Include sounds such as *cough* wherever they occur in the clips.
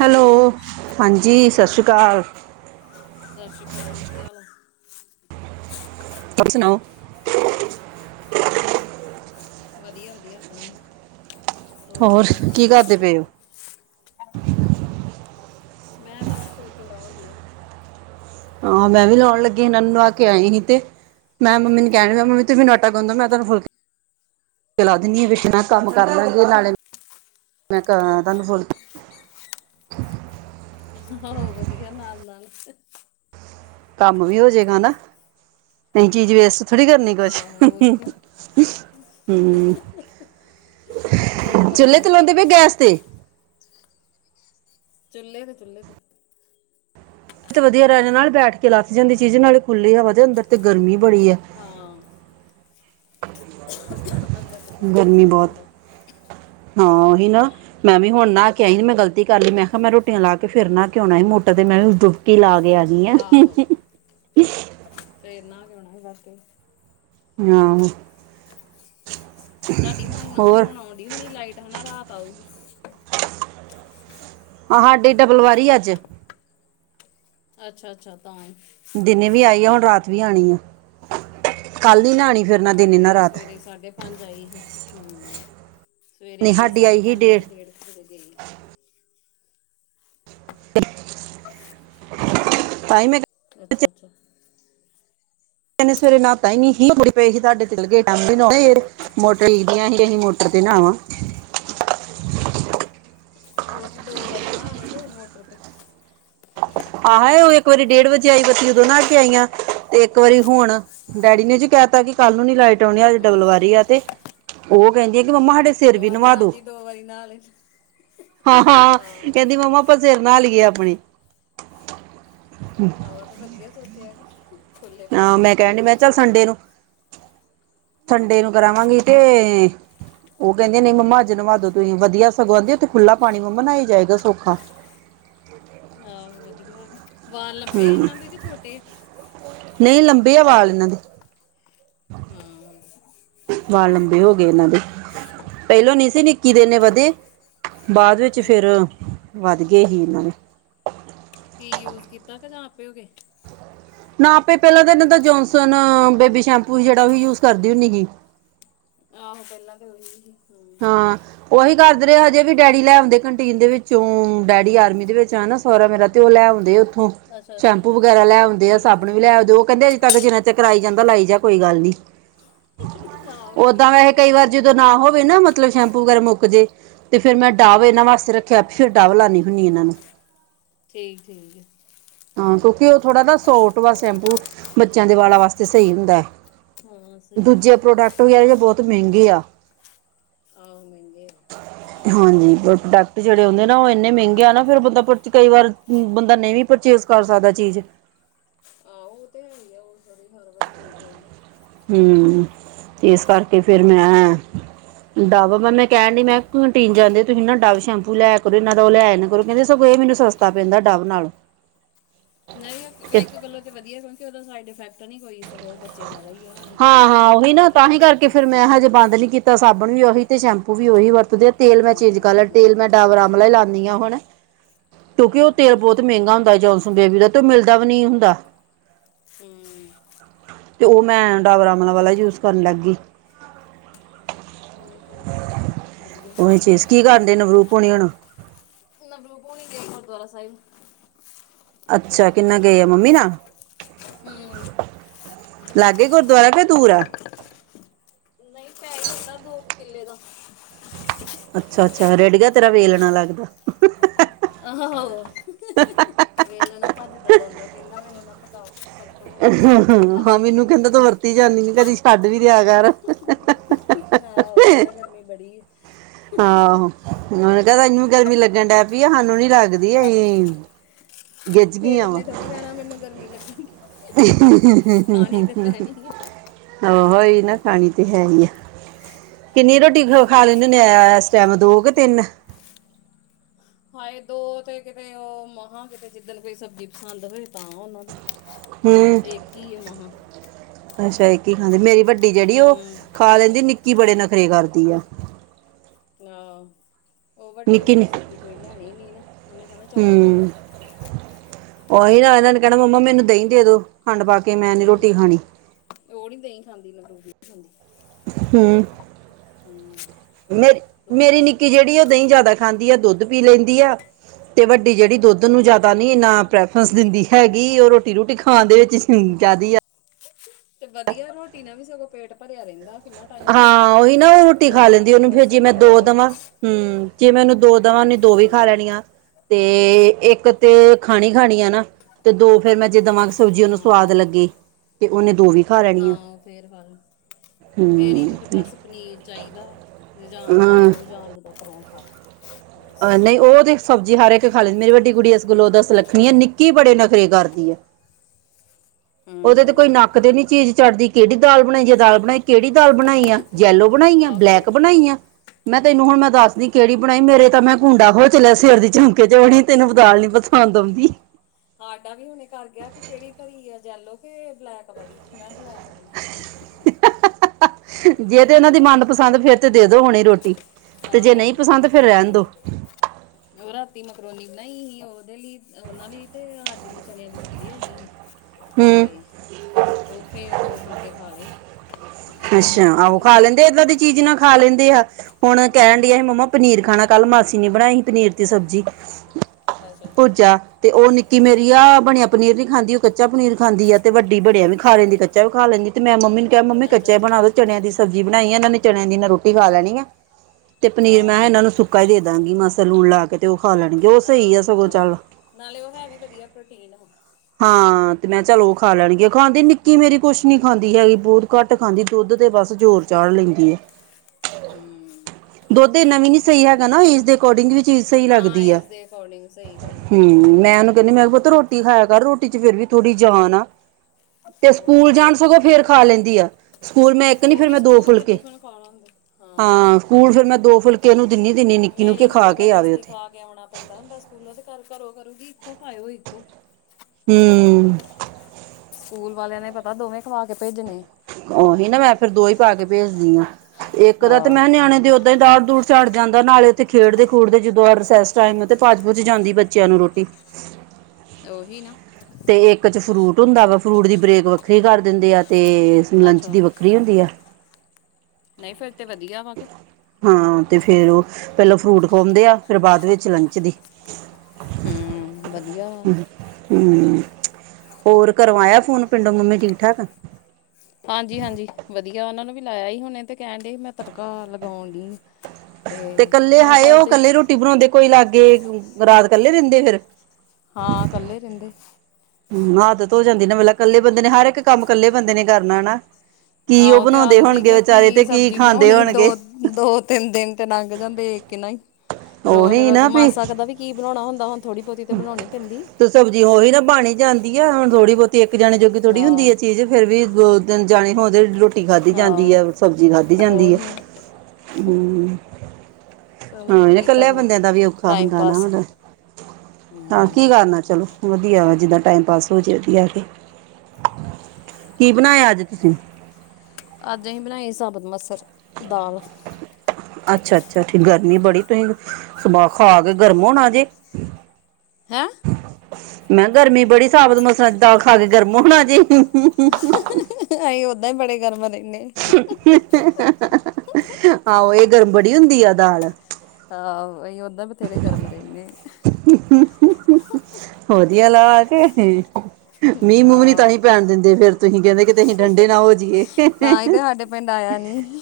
Hello. ਹਾਂਜੀ, ਸਤਿ ਸ਼੍ਰੀ ਅਕਾਲ। ਘਰ- ਸਤਿ ਸ੍ਰੀ ਅਕਾਲ। ਕੀ ਹਾਲ ਆ। ਹੋਰ ਸੁਣਾਓ। ਵਧੀਆ-ਵਧੀਆ ਆਪਣਾ ਵੀ। ਹੋਰ ਕੀ ਬਣਦਾ। ਕਰਦੇ ਪਏ ਹੋ ਮੈਂ ਬਸ ਫੁਲਕੇ ਲਹੁਨ ਡਈ ਆ। ਹਾ, ਮੈਂ ਵੀ ਲਾਉਣ ਲੱਗੀ ਇਹਨਾ ਨੂੰ ਨਹਾ ਕੇ ਆਈ ਸੀ ਤੇ ਮੈਂ ਮੰਮੀ ਨੂੰ ਕਿਹਾ, ਮੰਮੀ ਤੁਸੀ ਮੈਨੂੰ ਆਟਾ ਗੁੰਨ ਦਿਓ, ਮੈਂ ਤੁਹਾਨੂੰ ਫੁਲਕੇ ਬਣਾ ਦਿੰਦੀ ਹਾਂ ਬੈਠੇ-ਬੈਠੇ, ਮੈਂ ਕੰਮ ਕਰ ਲਵਾਂਗੇ ਨਾਲੇ ਮੈਂ ਤੁਹਾਨੂੰ ਫੁਲਕੇ- ਆਹੋ, ਵਧੀਆ ਨਾਲ-ਨਾਲ ਕੰਮ ਵੀ ਹੋਜੇਗਾ ਨਾ ਨਹੀ ਚੀਜ਼ ਵੇਸਟ ਥੋੜੀ ਕਰਨੀ ਕੁਛ। ਆਹੋ ਉਹੀ ਨਾ ਹੂੰ। ਦੋ ਫਾਇਦੇ ਚੁੱਲ੍ਹੇ ਤੇ ਲਾਹੁਦੇ ਪਏ, ਲਈਦੇ ਆ ਗੈਸ ਤੇ। ਚੁੱਲੇ ਤੇ, ਚੁੱਲ੍ਹੇ ਤੇ। ਤੇ ਵਧੀਆ ਰਹਿਣ ਨਾਲ ਬੈਠ ਕੇ ਲੱਥ ਜਾਂਦੀ ਚੀਜ਼, ਨਾਲੇ ਖੁੱਲੀ ਹਵਾ ਚ ਅੰਦਰ ਤੇ ਗਰਮੀ ਬੜੀ ਐ। ਹਾਂ *unintelligible* ਅੰਦਰ ਤੇ ਪਸੀਨਾ ਗਰਮੀ ਬੜਾ ਬਹੁਤ ਆਉਦਾ। ਹਾਂ, ਉਹੀ ਨਾ ਮੈਂ ਵੀ ਹੁਣ ਨਹਾ ਕੇ ਆਈ ਮੈਂ ਗਲਤੀ ਕਰ ਲਈ ਮੈਂ ਕਿਹਾ ਮੈਂ ਰੋਟੀਆਂ ਲਾ ਕੇ ਫਿਰ ਨਾ ਕੇ ਆਉਣਾ ਐ ਮੋਟਰ ਤੇ ਮੈਂ ਵੀ ਡੁਬਕੀ ਲਾਕੇ। ਆਂਣੀ ਆ। ਆਹੋ -ਉਣਾ ਸੀ ਵੈਸੇ ਨਾਮ ਤੁਹਾਡੀ ਹੁਣ-ਹੁਣ ਆਉਣ ਡਈ ਹੋਣੀ ਲਾਈਟ ਹਨਾ ਰਾਤ ਆਊਗੀ। ਆਹ, ਸਾਡੀ ਡਬਲਵਾਰੀ ਐ ਅੱਜ। ਅੱਛਾ-ਅੱਛਾ ਤਾਂਹੀ। ਦਿਨੇ ਵੀ ਆਈ ਆ ਹੁਣ ਰਾਤ ਵੀ ਆਣੀ ਆ ਕੱਲ ਹੀ ਨਹਾਣੀ ਤੁਹਾਡੀ ਸਵੇਰੇ ਸਾਢੇ ਪੰਜ ਆਈ ਸੀ। ਹੂੰ ਸਵੇਰੇ ਨਹੀਂ ਆਈ ਸਾਡੀ ਸਾਢੇ ਸੀ ਪੰਜ ਤੇ ਡੇਟ ਲੇਟ ਫਿਰ ਗਈ। ਤਾਂਈ ਮੈਂ ਕਿਹਾ ਅੱਛਾ-ਅੱਛਾ। ਨੇ ਸਵੇਰੇ ਨਹਾਤਾ ਹੀ ਨਹੀਂ ਸੀੜ ਪਏ ਸੀ ਸਾਡੇ ਤੇ ਟੈਮ ਵੀ ਮੋਟਰਦੀਆਂ ਸੀ ਅਸੀਂ ਮੋਟਰ ਤੇ ਨਹਾਵਾਂ *inaudible* ਉਹ ਤੇ ਦੋ ਵਾਰੀ ਨਾ ਆਏ ਗਏ ਮੋਟਰ ਤੇ ਆਹ ਉਹ ਇੱਕ ਵਾਰੀ ਡੇਢ ਵਜੇ ਆਈ ਬੱਤੀ ਉਦੋਂ ਨਾ ਆ ਕੇ ਆਈ ਆਂ ਤੇ ਇੱਕ ਵਾਰੀ ਹੁਣ ਡੈਡੀ ਨੇ ਜੀ ਕਹਿ ਤਾ ਕਿ ਕੱਲ ਨੂੰ ਨੀ ਲਾਈਟ ਆਣੀ ਆ ਅਜ ਡਬਲ ਹਾਂ ਵਾਰੀ ਆ ਤੇ ਉਹ ਕਹਿੰਦੀ ਆਂ ਕਿ ਮੰਮਾ ਸਾਡੇ ਸਿਰ ਉਹ ਵੀ ਨਵਾ ਆਂਦੀਆਂ ਦੋ ਅੱਜ ਹੀ ਵਾਰੀ ਨਹਾ ਲੈਣਾ ਹਾਂ-ਹਾਂ ਆਹੋ ਕਹਿੰਦੀ ਮੰਮਾ ਆਪਾਂ ਸਿਰ ਨਹਾ ਲਈਏ ਆਪਣੀ ਆਹੋ ਤੇ ਵਧੀਆ ਸੋਚਿਆ ਕਿ ਖੁੱਲੇ ਹਾਂ ਪਾਣੀ ਚ ਮੈਂ ਕਹਿਣ ਡੇ ਮੈਂ ਚਲ ਸੰਡੇ ਨੂੰ ਸੰਡੇ ਨੂੰ ਕਰਾਵਾਂਗੀ ਤੇ ਉਹ ਕਹਿੰਦੀ ਨਹੀਂ ਮੰਮਾ ਅੱਜ ਨਵਾਦੋ ਤੁਸੀਂ ਵਧੀਆ ਸਗੋਂ ਆਂਦੀ ਉੱਥੇ ਖੁੱਲ੍ਹਾ ਪਾਣੀ ਮੰਮਾ ਨਾਈ ਜਾਏਗਾ ਸੌਖਾ। ਆਹੋ ਵਧੀਆ? ਵਾਰ ਲੰਬੇ ਹੂੰ ਇਹਨਾਂ ਦੇ ਕਿ ਛੋਟੇ ਬੀਆ ਵਾਲ ਇਹਨਾਂ ਦੇ ਹਾਂ ਵਾਲ ਲੰਬੇ ਹੋ ਵਧੀਆ ਗਏ ਇਹਨਾਂ ਦੇ ਪਹਿਲੋਂ ਨੀ ਸੀ ਨਿੱਕੀ ਦੇ ਇਹਨੇ ਵਧੀ ਵੱਧੇ ਬਾਅਦ ਵਿੱਚ ਹੂੰ ਫਿਰ ਵੱਧ ਗਏ ਹੀ ਇਹਨਾਂ ਨੇ ਕੀ ਯੂਜ ਕੀਤਾ ਕਿ? ਜਾਂ ਆਪਿਓਗੇ ਨਾ ਆਪੇ ਪਹਿਲਾਂ ਤਾਂ ਇਹਨਾਂ ਦਾ ਜੌਹਨਸਨ ਬੇਬੀ ਸ਼ੈਂਪੂ ਜਿਹੜਾ ਉਹ ਯੂਜ ਕਰਦੀ ਹੁੰਣੀ ਗੀ ਆਹੋ ਪਹਿਲਾਂ ਤਾਂ ਉਹੀ ਸੀ ਹੂੰ ਹਾਂ ਉਹੀ ਕਰਦੇ ਰਹੇ ਹਜੇ ਵੀ ਡੈਡੀ ਲੈ ਆਉਂਦੇ ਕੰਟੀਨ ਦੇ ਵਿੱਚੋਂ ਡੈਡੀ ਆਰਮੀ ਦੇ ਵਿੱਚ ਆ ਨਾ ਸਹਰਾ ਮੇਰਾ ਤੇ ਉਹ ਲੈ ਆਉਂਦੇ ਉ ਓਹ ਅੱਛਾ ਅੱਛਾ ਸੈਂਪੂ ਵਗੈਰਾ ਲੈ ਆਉਂਦੇ ਆ। ਠੀਕ ਸਾਬਣ ਠੀਕ ਵੀ ਲੈ ਆਉਦੇ ਉਹ ਕਹਿੰਦੇ ਅਜੇ ਤੱਕ ਜਿਨਾ ਚ ਕਰਰਾਈ ਕਹਿੰਦਾ ਲਾਈ ਜਾ ਕੋਈ ਗੱਲ ਨੀ। ਆਹੋ ਓਹਦਾਂ ਵਧੀਆ ਆ ਵੈਸੇ ਕੇ ਕਈ ਵਾਰ ਜਦੋਂ ਨਾ ਹੋ ਮਤਲਬ ਸ਼ੈਂਪੂ ਵਗੈਰਾ ਮੁੱਕ ਜੇ ਤੇ ਫੇਰ ਮੈਂ ਡਵ ਇਹਨਾਂ ਵਾਸਤੇ ਰੱਖਿਆ ਫਿਰ ਡੱਵ ਲਾਨੀ ਹੁੰਨੀ ਇਹਨਾਂ ਨੂੰ ਠੀਕ ਠੀਕ ਹਾਂ ਕਿਉਂਕਿ ਉਹ ਥੋੜਾ ਨਾ ਸੋਟ ਵਾ ਸ਼ੈਂਪੂ ਬੱਚਿਆਂ ਦੇ ਵਾਲਾਂ ਵਾਸਤੇ ਸਹੀ ਹੁੰਦਾ ਹਾਂ ਹੈ ਸਹੀ ਦੂਜੇ ਹੁੰਦਾ ਪ੍ਰੋਡਕਟ ਵੀ ਆ ਬਹੁਤ ਤ ਮਹਿੰਗੇ ਆ ਆਹੋ ਮਹਿੰਗੇ ਆ ਹਾਂਜੀ *unintelligible* ਤਜਿਹੜੇ ਹੁੰਦੇ ਨਾ ਉਹ ਇੰਨੇ ਮਹਿੰਗੇ ਆ ਨਾ ਫਿਰ ਬੰਦਾ ਪਚ ਕਈ ਵਾਰ ਬੰਦਾ ਨਹੀਂ ਵੀ ਪਰਚੇਸ ਕਰ ਸਕਦਾ ਚੀਜ਼ ਆਹੋ ਉਹ ਤੇ ਹੈ ਹੀ ਆ ਉਹਾਰੀ ਹਰ ਵਾਰੀ ਹੋਈ ਜਾਊਗੀ ਹਮ ਤੇ ਇਸ ਕਰਕੇ ਫਿਰ ਮੈਂ ਡੱਬ ਮੈਂ ਕਹਿਣ ਡੀ ਕੈਂਟੀਨ ਜਾਂਦੇ ਤੁਸੀਂ ਨਾ ਡਵ ਸ਼ੈਂਪੂ ਲਿਆ ਕਰੋ ਇਹਨਾਂ ਦਾ ਉਹ ਲੈਯਾ ਨਾ ਕਰੋ ਕਹਿੰਦੇ ਸਗੋਂ ਇਹ ਮੈਨੂੰ ਸਸਤਾ ਪੈਂਦਾ ਡੱਬ ਨਾਲੋ ਨਹੀਂ ਏਕ ਗੱਲੋਂ ਤੇ ਵਧੀਆ ਕਿਉਂਕਿ ਉਹਦਾ ਸਾਈਡ ਇਫੈਕਟ ਨੀ ਕੋਈ ਸਗੋਂ ਬੱਚਿਆਂ ਵਾਲਾ ਹੀ ਆ ਇਹ। ਹਾਂ-ਹਾਂ ਉਹੀ ਨਾ ਜਿੱਦਾਂ ਤਾਂਹੀ ਕਰਕੇ ਛੋਟੇ ਫਿਰ ਬੱਚੇ ਮੈਂ ਲਈ ਹਜੇ ਯੂਜ਼ ਬੰਦ ਕਰਦੇ ਨੀ ਕੀਤਾ ਸਾਬਣ ਵੀ ਉਹੀ ਤੇ ਸ਼ੈਂਪੂ ਵੀ ਉਹੀ ਵਰਤਦੇ ਆ ਤੇਲ ਹਾਂ ਮੈਂ ਚੇਂਜ ਕਰ ਲਿਆ ਵਧੀਆ ਤੇਲ ਮੈਂ ਡਾਬਰ ਆਮਲਾ ਹੀ ਲਾਉਂਦੀ ਹਾਂ ਹੁਣ ਕਿਉਂਕਿ ਉਹ ਅੱਛਾ ਤੇਲ ਅੱਛਾ ਬਹੁਤ ਮਹਿੰਗਾ ਹੁੰਦਾ ਜੌਨ ਬੇਵੀ ਦਾ ਤੂੰ ਮਿਲਦਾ ਵੀ ਨੀ ਹੁੰਦਾ ਹਮ ਤੇ ਉਹ ਮੈਂ ਡਾਬਰ ਆਮਲਾ ਵਾਲਾ ਯੂਜ ਕਰਨ ਲੱਗ ਗਈ ਚਲੋ *unintelligible* ਵਧੀਆ ਉਹਨੇ ਚੀਜ਼ ਕੀ ਕਰਦੇ ਨਵਰੂਪ ਹੋਣੀ ਹੁਣ ਨਵਰੂਪ ਹੋਣੀ ਗਏ ਗੁਰਦੁਆਰਾ ਅ ਸਾਈ *unintelligible* ਅੱਛਾ ਕਿੰਨਾ ਗਏ ਆ ਮੰਮੀ ਨਾ ਹੂੰ ਲਾਗੇ ਗੁਰਦੁਆਰਾ ਕ ਦੂਰ ਆ ਨਹੀਂ ਪੈਈ ਜਾਂਦਾ ਦੋ ਕੁ ਕਿੱਲੇ ਦਾ ਅੱਛਾ ਅੱਛਾ ਰੇਡਗ ਤੇਰਾ ਵੇਲਣਾ ਹੂੰ ਲੱਗਦਾ ਦ *unintelligible* ਵੇਲਣਾ ਭੱਜਦਾ ਜਾਂਦਾ ਕਹਿੰਦਾ ਮੈਨੂੰ ਨਾ ਬਤਾਓ ਵਰਤੋਂ ਹੁਣ ਬਸ ਹਾਂ ਮੈਨੂੰ ਕਰੋ ਕਹਿੰਦਾ ਤੂੰ ਵਰਤੀ ਜਾਂਦੀ ਨੀ ਕਦੀ ਛੱਡ ਵੀ ਦਿਆ ਕਰ ਆਹੋ ਕਹਿੰਦਾ ਗਰਮੀ ਬੜੀ ਆ ਆਹੋ ਉਹਨੂੰ ਕਹਿੰਦਾ ਇਨੂੰ ਗਰਮੀ ਲੱਗਣ ਡਹਿ ਪਈ ਆ ਸਾਨੂੰ ਨੀ ਲੱਗਦੀ ਅਹੀਂ ਪੇਟ ਨੇ ਥੋੜੀ ਗਾਣਾ ਮੈਨੂੰ ਗ *unintelligible* ਹੂੰ, ਹੈ *unintelligible* ਹੋਈ ਨਾ ਖਾਣੀ ਤੇ ਹੈ ਹੀ ਐ। ਕਿੰਨੀ ਰੋਟੀ ਖ ਖਾ ਹੋਰ ਲੈਂਦੇ ਐ ਨੇ ਇਸ ਟਾਈਮ ਦੋ ਕਿ ਤਿੰਨ ਆਾਏ ਦੋ ਤੇ ਕਿਤੇ ਉਹ ਮਹਾ ਕਿਤੇ ਜਿੱਦਣ ਕੋਈ ਸਬਜ਼ੀ ਪਸੰਦ ਹੋਏ ਤਾਂ ਉਹਨਾਂ ਦਾ, ਹੂੰ ਇੱਕ ਹੀ ਆ ਮ ਅੱਛਾ ਇੱਕ ਹੀ ਖਾਂਦੀ ਮੇਰੀ ਵੱਡੀ ਜਿਹੜੀ ਉਹ ਹੂੰ ਖਾ ਲੈਂਦੀ ਐ ਨਿੱ ਕੀ ਬੜੇ ਨਖਰੇ ਕਰਦੀ ਆ। ਆਹ, ਉਹ ਵੱਡੀ ਨੇ ਤੇ ਸਬਜ਼ੀ ਕੋਈ ਲੈਣੀ ਨਹੀਂ ਨਾ। ਉਹਨੇ ਕਹਿੰਦਾ ਚਾਰ ਦੇਤਾ, ਹੂੰ ਉਹੀ ਨਾ ਇਹਨਾਂ ਨੇ ਕਹਿਣਾ ਮੰਮਾ ਮੈਨੂੰ ਦਹੀ ਦੇਦੋ ਖੰਡ ਪਾ ਕੇ, ਮੈਂ ਨੀ ਰੋਟੀ ਹੂੰ, ਖਾਣੀ ਉਹ ਨੀ ਦਹੀਂ ਖਾਂਦੀ ਕਦੇ ਵੀ, ਹਾਂਜੀ, ਹੂੰ, ਦੁੱਧ ਮੇਰੀ-ਮੇਰੀ ਦੀ ਨਿੱਕੀ ਜਿਹੜੀ ਉਹ ਦਹੀਂ ਜਿਆਦਾ ਖਾਂਦੀ ਐ। ਆ ਦੁੱਧ ਪੀ ਲੈਂਦੀ ਆ ਤੇ ਵੱਡੇ, ਜਿਹੜੀ ਦੁੱਧ ਨੂੰ ਜ਼ਿਆਦਾ ਨ ਇਨਾ, ਬ੍ਰੇਕਫਾਸਟ ਦਿੰਦੀ ਹੈਗੀ ਉਹ ਰੋਟੀ-ਰੁਟੀ ਖਾਣ ਦੇ ਵਿੱਚ ਜ਼ਿਆਦਾ ਈ ਆ। ਤੇ ਵਧੀਆ ਹੁਣ ਰੋਟੀ ਨਾਲ ਵੀ ਸਗੋਂ ਪੇਟ ਭਰਿਆ ਰਹਿਗਾ। ਹਾਂ ਉਹੀ ਨਾ ਉਹ ਰੋਟੀ ਖਾ ਨਾਲ ਲੈਂਦੀ ਕੀ ਉਹਨੂੰ ਫ਼ਿਰ ਉਸੇ ਜੇ ਮੈਂ ਵੇਲੇ ਉਹ ਦੋ ਤੇ ਦਵਾਂ, ਹੂੰ, ਜੇ ਮੈਂ ਉਹਨੂੰ ਦੋ ਦਵਾਂ ਉਹਨੇ ਦੋ ਵੀ ਖਾ ਹੂੰ ਲੈਣੀਆਂ ਤੇ ਇੱਕ ਤੇ ਖਾਣੀ-ਖਾਣੀ ਆ ਨਾ, ਤੇ ਦੋ ਫੇਰ ਮੈਂ ਜੇ ਦਵਾਂਗੇ ਸਬਜ਼ੀ ਉਹਨੂੰ ਸਵਾਦ ਹਾਂ ਲੱਗੀ, ਤੇ ਉਹਨੇ ਦੋ ਹੀ ਹਾਂ ਉਹ ਫੇਰ ਗੱਲ, ਮੇਰੀ ਨੂੰ ਤੇ ਹੂੰ ਬਸ ਪਨੀਰ ਚਾਹੀਦਾ ਜਾਂ ਆਲੂ ਜਾਂ ਆਲੂ ਦਾ ਪਰੌਠਾ। *unintelligible* ਅਹ ਨਹੀਂ ਉਹ ਤੇ ਸਬਜ਼ੀ ਹਰ ਇੱਕ ਖਾ ਲੈਂਦੀ, ਮੇਰੀ ਵੱਡੀ ਕੁੜੀ ਇਸ ਗਲੋਂ ਦੱਸ ਲੱ ਖਣੀ ਨੀ ਇਹ ਨਿੱਕੀ ਬੜੇ ਨਖਰੇ ਕਰਦੀ ਏ। ਉਹਦੇ ਤੇ ਹੂੰ ਕੋਈ ਨੱਕ ਤੇ ਨੀ ਚੀਜ਼ ਚੜਦੀ, ਕਿਹੜੀ ਦਾਲ ਬਣਾਈ, ਜੇ ਦਾਲ ਬਣਾਈ। ਕਿਹੜੀ ਦਾਲ ਬਣਾਈ ਆ, ਯੈਲੋ ਬਣਾਈ ਆ, ਆਹੋ ਬਲੈਕ ਕਿਹੜੀ ਦਾ ਬਣਾਈ ਆ? ਮੈਂ ਤੈਨੂੰ ਹੁਣ ਮੈਂ ਦੱਸ ਨ ਕਿਹੜੀ ਬਣਾਈ ਮੇਰੇ ਤਾਂ ਮੈਂ ਕੁੰਡਾ ਖੋਹ ਚਲਿਆ, ਸਵੇਰ ਦੀ ਚੌਂਕੇ ਚੜ੍ਹੀ, ਤੈਨੂੰ ਦਾਲ ਨੀ ਪਸੰਦ ਆਦੀ। ਆਡਾ ਵੀ ਹੁਣੇ, ਵਾਲੀ *unintelligible* ਜੇ ਤੇ ਉਹਨਾਂ ਦੀ ਮਨ ਪਸੰਦ ਫੇਰ ਤੇ ਦੇ ਦੋ ਹੁਣੇ ਰੋਟੀ, ਤੇ ਜੇ ਆਹ ਨਹੀਂ ਪਸੰਦ ਫਿਰ ਫੇਰ ਰਹਿਣ ਦੇ ਦੋ। ਨਹੀਂ ਹੀ ਉਹਦੇ ਲਈ, ਉਹਨਾਂ ਦੀ ਤੇ ਸਾਡੇ ਲਈ ਚਣਿਆਂ ਦੀ ਸਬਜ਼ੀ ਹੈਗੀ ਏ। ਹੂੰ ਤੇ ਉਹ ਫਿਰ ਦੋ ਫੁਲਕੇ ਖਾ ਲਏ ਤੇ ਓਦਾਂ ਅੱਛਾ-ਆਹੋ ਨੀ ਖਾ ਲੈਂਦੇ, ਏਦਾਂ ਦੀ ਚੀਜ਼ ਨਾ ਖਾ ਲੈਂਦੇ ਆ, ਹੁਣ ਕਹਿਣ ਹਾਂ ਡਏ ਮੰਮਾ ਪਨੀਰ ਖਾਣਾ, ਕੱਲ ਮਾਸੀ ਨੇ ਬਣਾਈ ਪਨੀਰ ਦੀ ਸਬਜ਼ੀ ਅੱਛਾ ਭੁੱਜਾ, ਤੇ ਉਹ ਨਿੱਕੀ ਮੇਰੀ ਆ ਬਣਿਆ ਪਨੀਰ ਵੀ ਖਾਂਦੀ ਉਹ ਕੱਚਾ ਪਨੀਰ ਖਾਂਦੀ ਆ ਤੇ ਵੱਡੀ ਬਣਿਆ ਵੀ ਖਾ ਲੈਂਦੀ, ਕੱਚਾ ਵੀ ਖਾ ਲੈਂਦੀ। ਤੇ ਮੈਂ ਮੰਮੀ ਨੂੰ ਕਿਹਾ ਅੱਛਾ ਕੱਚਾ ਅੱਛਾ ਬਣਾ ਦੋ, ਚਣਿਆਂ ਦੀ ਸਬਜ਼ੀ ਬਣਾਈ ਆ ਇਹਨਾਂ ਨੇ। ਚਣਿਆਂ ਦੀ ਨਾਲ ਰੋਟੀ ਖਾ ਲੈਣੀ ਆ। ਤੇ ਪਨੀਰ ਮੈਂ ਹਾਂ ਇਹਨਾਂ ਨੂੰ ਸੁੱਕਾ ਹੀ ਦੇ ਦਾਂਗੀ ਮਾਸਾ ਲੂਣ ਲਾ ਕੇ। ਤੇ ਉਹ ਖਾ ਲੈਣਗੇ। ਉਹ ਸਹੀ ਆ ਆਹੋ ਖਾ ਸਗੋਂ ਲੈਣ ਚੱਲ, ਨਾਲੇ ਉਹ ਹੈ ਵੀ ਵਧੀਆ ਪ੍ਰੋਟੀਨ ਆ ਹਮ ਹਾਂ। ਤੇ ਮੈਂ ਚਲ ਉਹ ਖਾ ਲੈਣ ਗੇ, ਖਾਂਦੀ ਨਿੱਕੀ ਮੇਰੀ ਕੁਛ ਨੀ ਖਾਂਦੀ ਹੈਗੀ ਬਹੁਤ ਘੱਟ ਖਾਂਦੀ ਦੁੱਧ ਤੇ ਬਸ ਚੋਲ ਚਾੜ੍ਹ ਲੈਂਦੀ ਹੈ। ਦੁੱਧ ਇੰਨਾ ਵੀ ਨੀ ਸਹੀ ਨਿਆਣੇ ਹੈਗਾ ਨੂੰ ਨਾ ਏਜ ਪਸੰਦ ਦੇ ਅਕੋਡਿੰਗ ਵੀ ਚੀਜ਼ ਸਹੀ ਹਾਂ ਲੱਗਦੀ ਆ। ਇਸਦੇ ਅਕੋਰਡਿੰਗ ਸਹੀ ਗੱਲ ਆ ਹਮ, ਮੈਂ ਉਹਨੂੰ ਕਹਿੰਦੀ ਮੈਂ ਕਿਹਾ ਪੁੱਤਰ ਰੋਟੀ ਖਾਇਆ ਕਰ, ਰੋਟੀ ਚ ਫਿਰ ਵੀ ਥੋੜੀ ਜਵਾਨ ਤੇ ਉਹੀ ਸਕੂਲ ਨਾ ਜਾਣ ਰੋਟੀ ਚ ਸਗੋਂ ਫਿਰ ਥੋੜ ਖਾ ਲੈਂਦੀ ਆ। ਸਕੂਲ ਮੈਂ ਏਕ ਨੀ ਫਿਰ ਉਹੀ ਮੈਂ ਦੋ ਸਕੂਲ ਤੇ ਫੁਲਕੇ ਟਿਫਨ ਖਾਣਾ ਹੁੰਦਾ ਹਾਂ ਸਕੂਲ ਫੇਰ ਮੈਂ ਦੋ ਫੁਲਕੇ ਨੂੰ ਦਿੰਨੀ ਦਿੰਨੀ ਨਿੱਕੀ ਮੇਰੀ ਕਿ ਨੂੰ ਖਾ ਕੇ ਆਵੇ ਜਬਰਦਸਤੀ ਉੱਥੇ ਖਾ ਕੇ ਆਉਣਾ ਪੈਂਦਾ ਹੁੰਦਾ ਸਕੂਲੋਂ ਓਦੇ ਕਰ ਘਰੋ ਕਰੋਗੀ ਇੱਕੋ ਪਾਇਓ ਇੱਕੋ। *unintelligible* ਸਕੂਲ ਵਾਲਿਆਂ ਨੇ ਪਤਾ ਦੋਵੇਂ ਖਵਾ ਕੇ ਭੇਜਣੇ। ਓਹੀ ਨਾ ਮੈਂ ਫਿਰ ਦੋ ਦੋ ਈ ਪਾ ਕੇ ਭੇਜਦੀ ਆਂ। ਇੱਕ ਤਾਂ ਤੇ ਹਾਂ ਮੈਂ ਨਿਆਣੇ ਦੀ ਓਦਾਂ ਹੀ ਦਾੜ ਦੂੜ ਚੜ ਜਾਂਦਾ ਨਾਲੇ ਓਥੇ ਖੇਡਦੇ ਖੂਡਦੇ ਜਿਦੋਂ ਆ ਰਸੈਸ ਟਾਈਮ ਤੇ ਪਚ ਪੁਜ ਜਾਂਦੀ ਬੱਚੇਆਂ ਨੂੰ ਰੋਟੀ। ਓਹੀ ਨਾ। ਤੇ ਇੱਕ ਚ ਫਰੂਟ ਹੁੰਦਾ ਵਾ ਫਰੂਟ ਦੀ ਬਰੇਕ ਵੱਖਰੀ ਕਰ ਦਿੰਦੇ ਆ। ਤੇ ਲੰਚ ਅੱਛਾ ਦੀ ਵੱਖਰੀ ਹੁੰਦੀ ਆ। ਨਹੀਂ ਫਿਰ ਤੇ ਵਧੀਆ ਵਾ ਕੇ। ਹਾਂ ਤੇ ਫਿਰ ਉਹ ਪਹਿਲੋਂ ਫਰੂਟ ਖਵਾਉਂਦੇ ਆ ਫਿਰ ਬਾਦ ਵਿੱਚ ਲੰਚ ਦੀ ਹੂੰ ਵਧੀਆ। ਹੂੰ। ਹੋਰ ਘਰੋਂ ਆਇਆ ਫੋਨ ਪਿੰਡੋ ਮੰਮੀ ਠੀਕ ਠਾਕ? ਹਾਂਜੀ ਹਾਂਜੀ ਵਧੀਆ ਉਹਨਾ ਨੂੰ ਵੀ ਲਾਇਆ ਹੀ ਹੁਣੇ ਤੇ ਕਹਿਣ ਡੇ ਹੀ ਮੈਂ ਤੜਕਾ ਲਗਾਉਣ ਡੀ ਆਂ। ਤੇ ਕੱਲੇ ਹਾਏ ਉਹ ਕੱਲੇ ਰੋਟੀ ਬਣਾਉਂਦੇ ਕੋਈ ਲਾ ਗੇ ਰਾਤ ਕੱਲੇ ਰਹਿੰਦੇ ਫੇਰ ਹਾਂ ਕੱਲੇ ਰਹਿੰਦੇ। ਹੂੰ ਆਦਤ ਹੋ ਜਾਂਦੀ ਨਾ ਮਤਲਬ ਕੱਲੇ ਬੰਦੇ ਨੇ ਹਰ ਇੱਕ ਕੰਮ ਕਲੇ ਬੰਦੇ ਨੇ ਕਰਨਾ ਹਨਾ। ਆਹੋ ਤੇ ਆਦਦ ਹੈ ਕਿ ਕੀ ਸਬਜ਼ੀ ਖਾਂਦੇ ਬਣਾਉਣੀ ਹੋਣਗੇ ਦੋ ਦੋ ਤਿੰਨ ਦਿਨ ਤੇ ਲੰਘ ਜਾਂਦੇ ਇੱਕ ਨਾ ਈ ਰੋਜ਼ ਉਹੀ ਰੋਜ਼ ਨਾ ਮਾਸਾਕ ਦਾ ਵੀ ਕੀ ਬਣਾਉਣਾ ਹੁੰ ਤੇ ਸਬਜ਼ੀ ਉਹੀ ਨਾ ਬਣ ਈ ਜਾਂਦੀ ਆ ਹੁਣ ਥੋੜ੍ਹੀ ਬੋਤ ਤੇ ਇੱਕ ਜਾਣੇ ਜੋਗੀ ਥੋੜੀ ਹੁੰਦੀ ਆਹੋ ਏ ਚੀਜ਼ ਫੇਰ ਵੀ ਜਾਣੇ ਹੋਜੇ ਲੂ ਰੋਟੀ ਖਾਦੀ ਜਾਂਦੀ ਆਹੋ ਹੈ ਸਬਜ਼ੀ ਖਾਦੀ ਜਾਂਦੀ ਐ। ਉਹੀ ਆ, ਹੂੰ। ਚਲੋ ਹਾਂ ਨ ਕੀ ਕੱਲਿਆਂ ਕਰਨਾ ਬੰਦਿਆਂ ਦਾ ਵੀ ਔਖਾ ਟਾਈਮ ਹੁੰਦਾ ਨਾ ਪਾਸ ਵ ਹਾਂ ਹਮ ਕੀ ਕਰਨਾ ਚਲੋ ਵਧੀਆ ਵਾ ਜਿੱਦਾਂ ਟਾਈਮ ਪਾਸ ਹੋ ਜੇ ਵਧੀਆ ਏ ਤੇ। ਕੀ ਬਣਾਇਆ ਅੱਜ ਤੁਸੀ? ਅੱਜ ਅਹੀਂ ਬਣਾਈ ਸਾਬੁਤ ਮਸਰ। ਦਾਲ। ਅੱਛਾ ਅੱਛਾ ਠੀ ਗਰਮੀ ਬੜੀ ਤੁਹੀਂ ਸੁ ਬਾ ਖਾ ਕੇ ਗਰਮ ਹੋਣਾ ਜੇ। ਹੈਂ। ਮੈਂ ਗਰਮੀ ਬੜੀ ਸਾਬਤ ਮਸਰਾਂ ਦੀ ਦਾਲ ਖਾ ਕੇ ਗਰਮ ਹੋਣਾ ਜੇ। ਅਹੀ ਓਦਾਂ ਈ ਬੜੇ ਗਰਮ ਆ ਤੇ। *unintelligible* ਆਓ ਏ ਗਰਮ ਬੜੀ ਹੁੰਦੀ ਆ ਦਾਲ ਆਹੋ ਅਹੀ ਓਦਾਂ ਬਥੇਰੇ ਗਰਮ ਰਹਿੰਨੇ ਆ *unintelligible* ਵਧੀਆ ਲਾ ਕੇ ਮੀਂਹ ਮੂੰਹ ਨੀ ਤਾਂ ਆਹੋ ਹੀ ਪੈਣ ਦਿੰਦੇ ਫੇਰ ਤੁਹੀ ਕਹਿੰਦੇ ਕਿ ਤੁਸੀਂ ਠੰਡੇ ਨਾ ਹੋ ਜੀਏ ਹੂੰ ਤਾਂ ਹੀ ਤੇ ਸਾਡੇ ਪਿੰਡ ਆਇਆ ਨੀ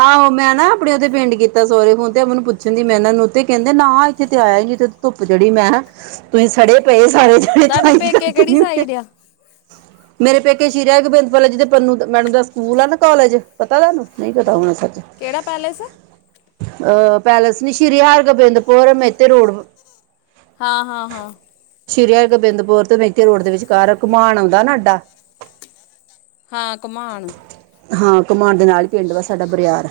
ਆਓ ਮੈਂ ਨਾ ਆਪਣੇ ਓਦੇ ਪਿੰਡ ਕੀਤਾ ਸੋਰੇ ਫੋਨ ਤੇ ਮੈਨੂੰ ਪੁੱਛਣ ਦੀ ਮੈਂ ਐਨਾ ਨੂੰ ਤੇ ਕ *unintelligible* ਨਾ ਇੱਥੇ ਤੇ ਆਇਆ ਨੀ *unintelligible* ਧੁੱਪ ਚੜੀ ਮੈਂਹਾ ਤੁਸੀਂ ਸੜੇ ਪਏ ਸਾਰੇ ਜਣੇ ਤੁਹਾਡੇ ਤਾਈ ਪੇਕੇ ਕਰਕੇ ਕਿਹੜੀ *unintelligible* ਸਾਈਡ ਆ ਮੇਰੇ ਪੇਕੇ ਸ਼ੀਰ ਐ ਗੋਬਿੰਦ ਵਾਲਾ ਜੀ ਦੇ ਪੰਨੂੰ ਮੈਡਮ ਦਾ ਸਕੂਲ ਆ ਨਾ ਕਾਲਜ ਪਤਾ ਤੁਹਾਨੂੰ ਨਹੀਂ ਪਤਾ ਹੋਣਾ ਸੱਚ ਕਿਹੜਾ ਪੈਲੇਸ? ਅ ਪੈਲੇਸ ਨੀ ਸ੍ਰੀ ਹਰ ਗਬਿੰਦ *unintelligible* ਏਤੇ ਰੋਡ ਵ ਹਾਂ-ਹਾਂ-ਹਾਂ ਸ਼੍ਰੀ ਹਰ ਗੋਬਿੰਦਪੁਰ ਤੋ ਮਿਲਕੇ ਰੋਡ ਦੇ ਵਿਚਕਾਰ ਘਮਾਨ ਆਉਂਦਾ ਨਾ ਅੱਡਾ ਹਾਂ ਘਮਾਣ ਘਮਾਣ ਦੇ ਨਾਲ ਈ ਪਿੰਡ ਵਾ ਸਾਡਾ ਬਰਿਆਰ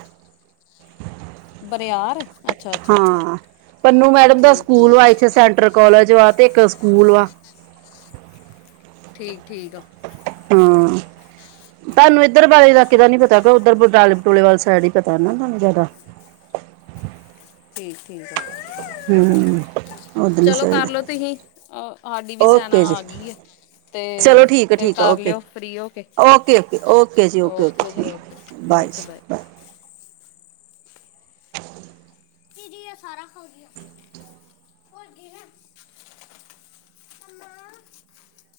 ਬਰਿਆਰ ਅੱਛਾ-ਅੱਛਾ ਪਨੂੰ ਮੈਡਮ ਦਾ ਸਕੂਲ ਵਾ ਇੱਥੇ ਸੈਂਟਰ ਕ ਕੋਲਜ ਵਾ ਤੇ ਇੱਕ ਸਕੂਲ ਵਾ ਠੀਕ ਠੀਕ ਅ ਹਾਂ ਤੁਹਾਨੂ *unintelligible* ਇੱਧ ਬਾਰੇੇ ਦਾ ਚਲ ਕਿਤੇ ਨੀ ਪਤਾ ਗਾ ਉਧਰ *unintelligible* *unintelligible* ਈ ਪਤਾ ਨਾ ਤਾਂਨੂੰ ਜਾਦਾ *unintelligible* ਹੂੰ ਚਲੋ ਕਰਲੋ ਤੁਹੀ ਆਡੀ ਵੀ ਸੈਨਾ ਓਕੇ ਜੀ ਆ ਗਈ ਅ ਤੇ ਚਲੋ ਠੀਕ ਹੈ ਫਿਰ ਠੀਕ ਹੈ ਕਰ ਓਕੇ ਲਿਓ ਫਰੀ ਹੋਕੇ ਓਕੇ ਓਕੇ ਓਕੇ ਜੀ ਓਕੇ ਜੀ ਥੈਂਕ ਓਕੇ ਯੂ, ਓਕੇ ਜੀ ਬਾਏ *unintelligible* *unintelligible*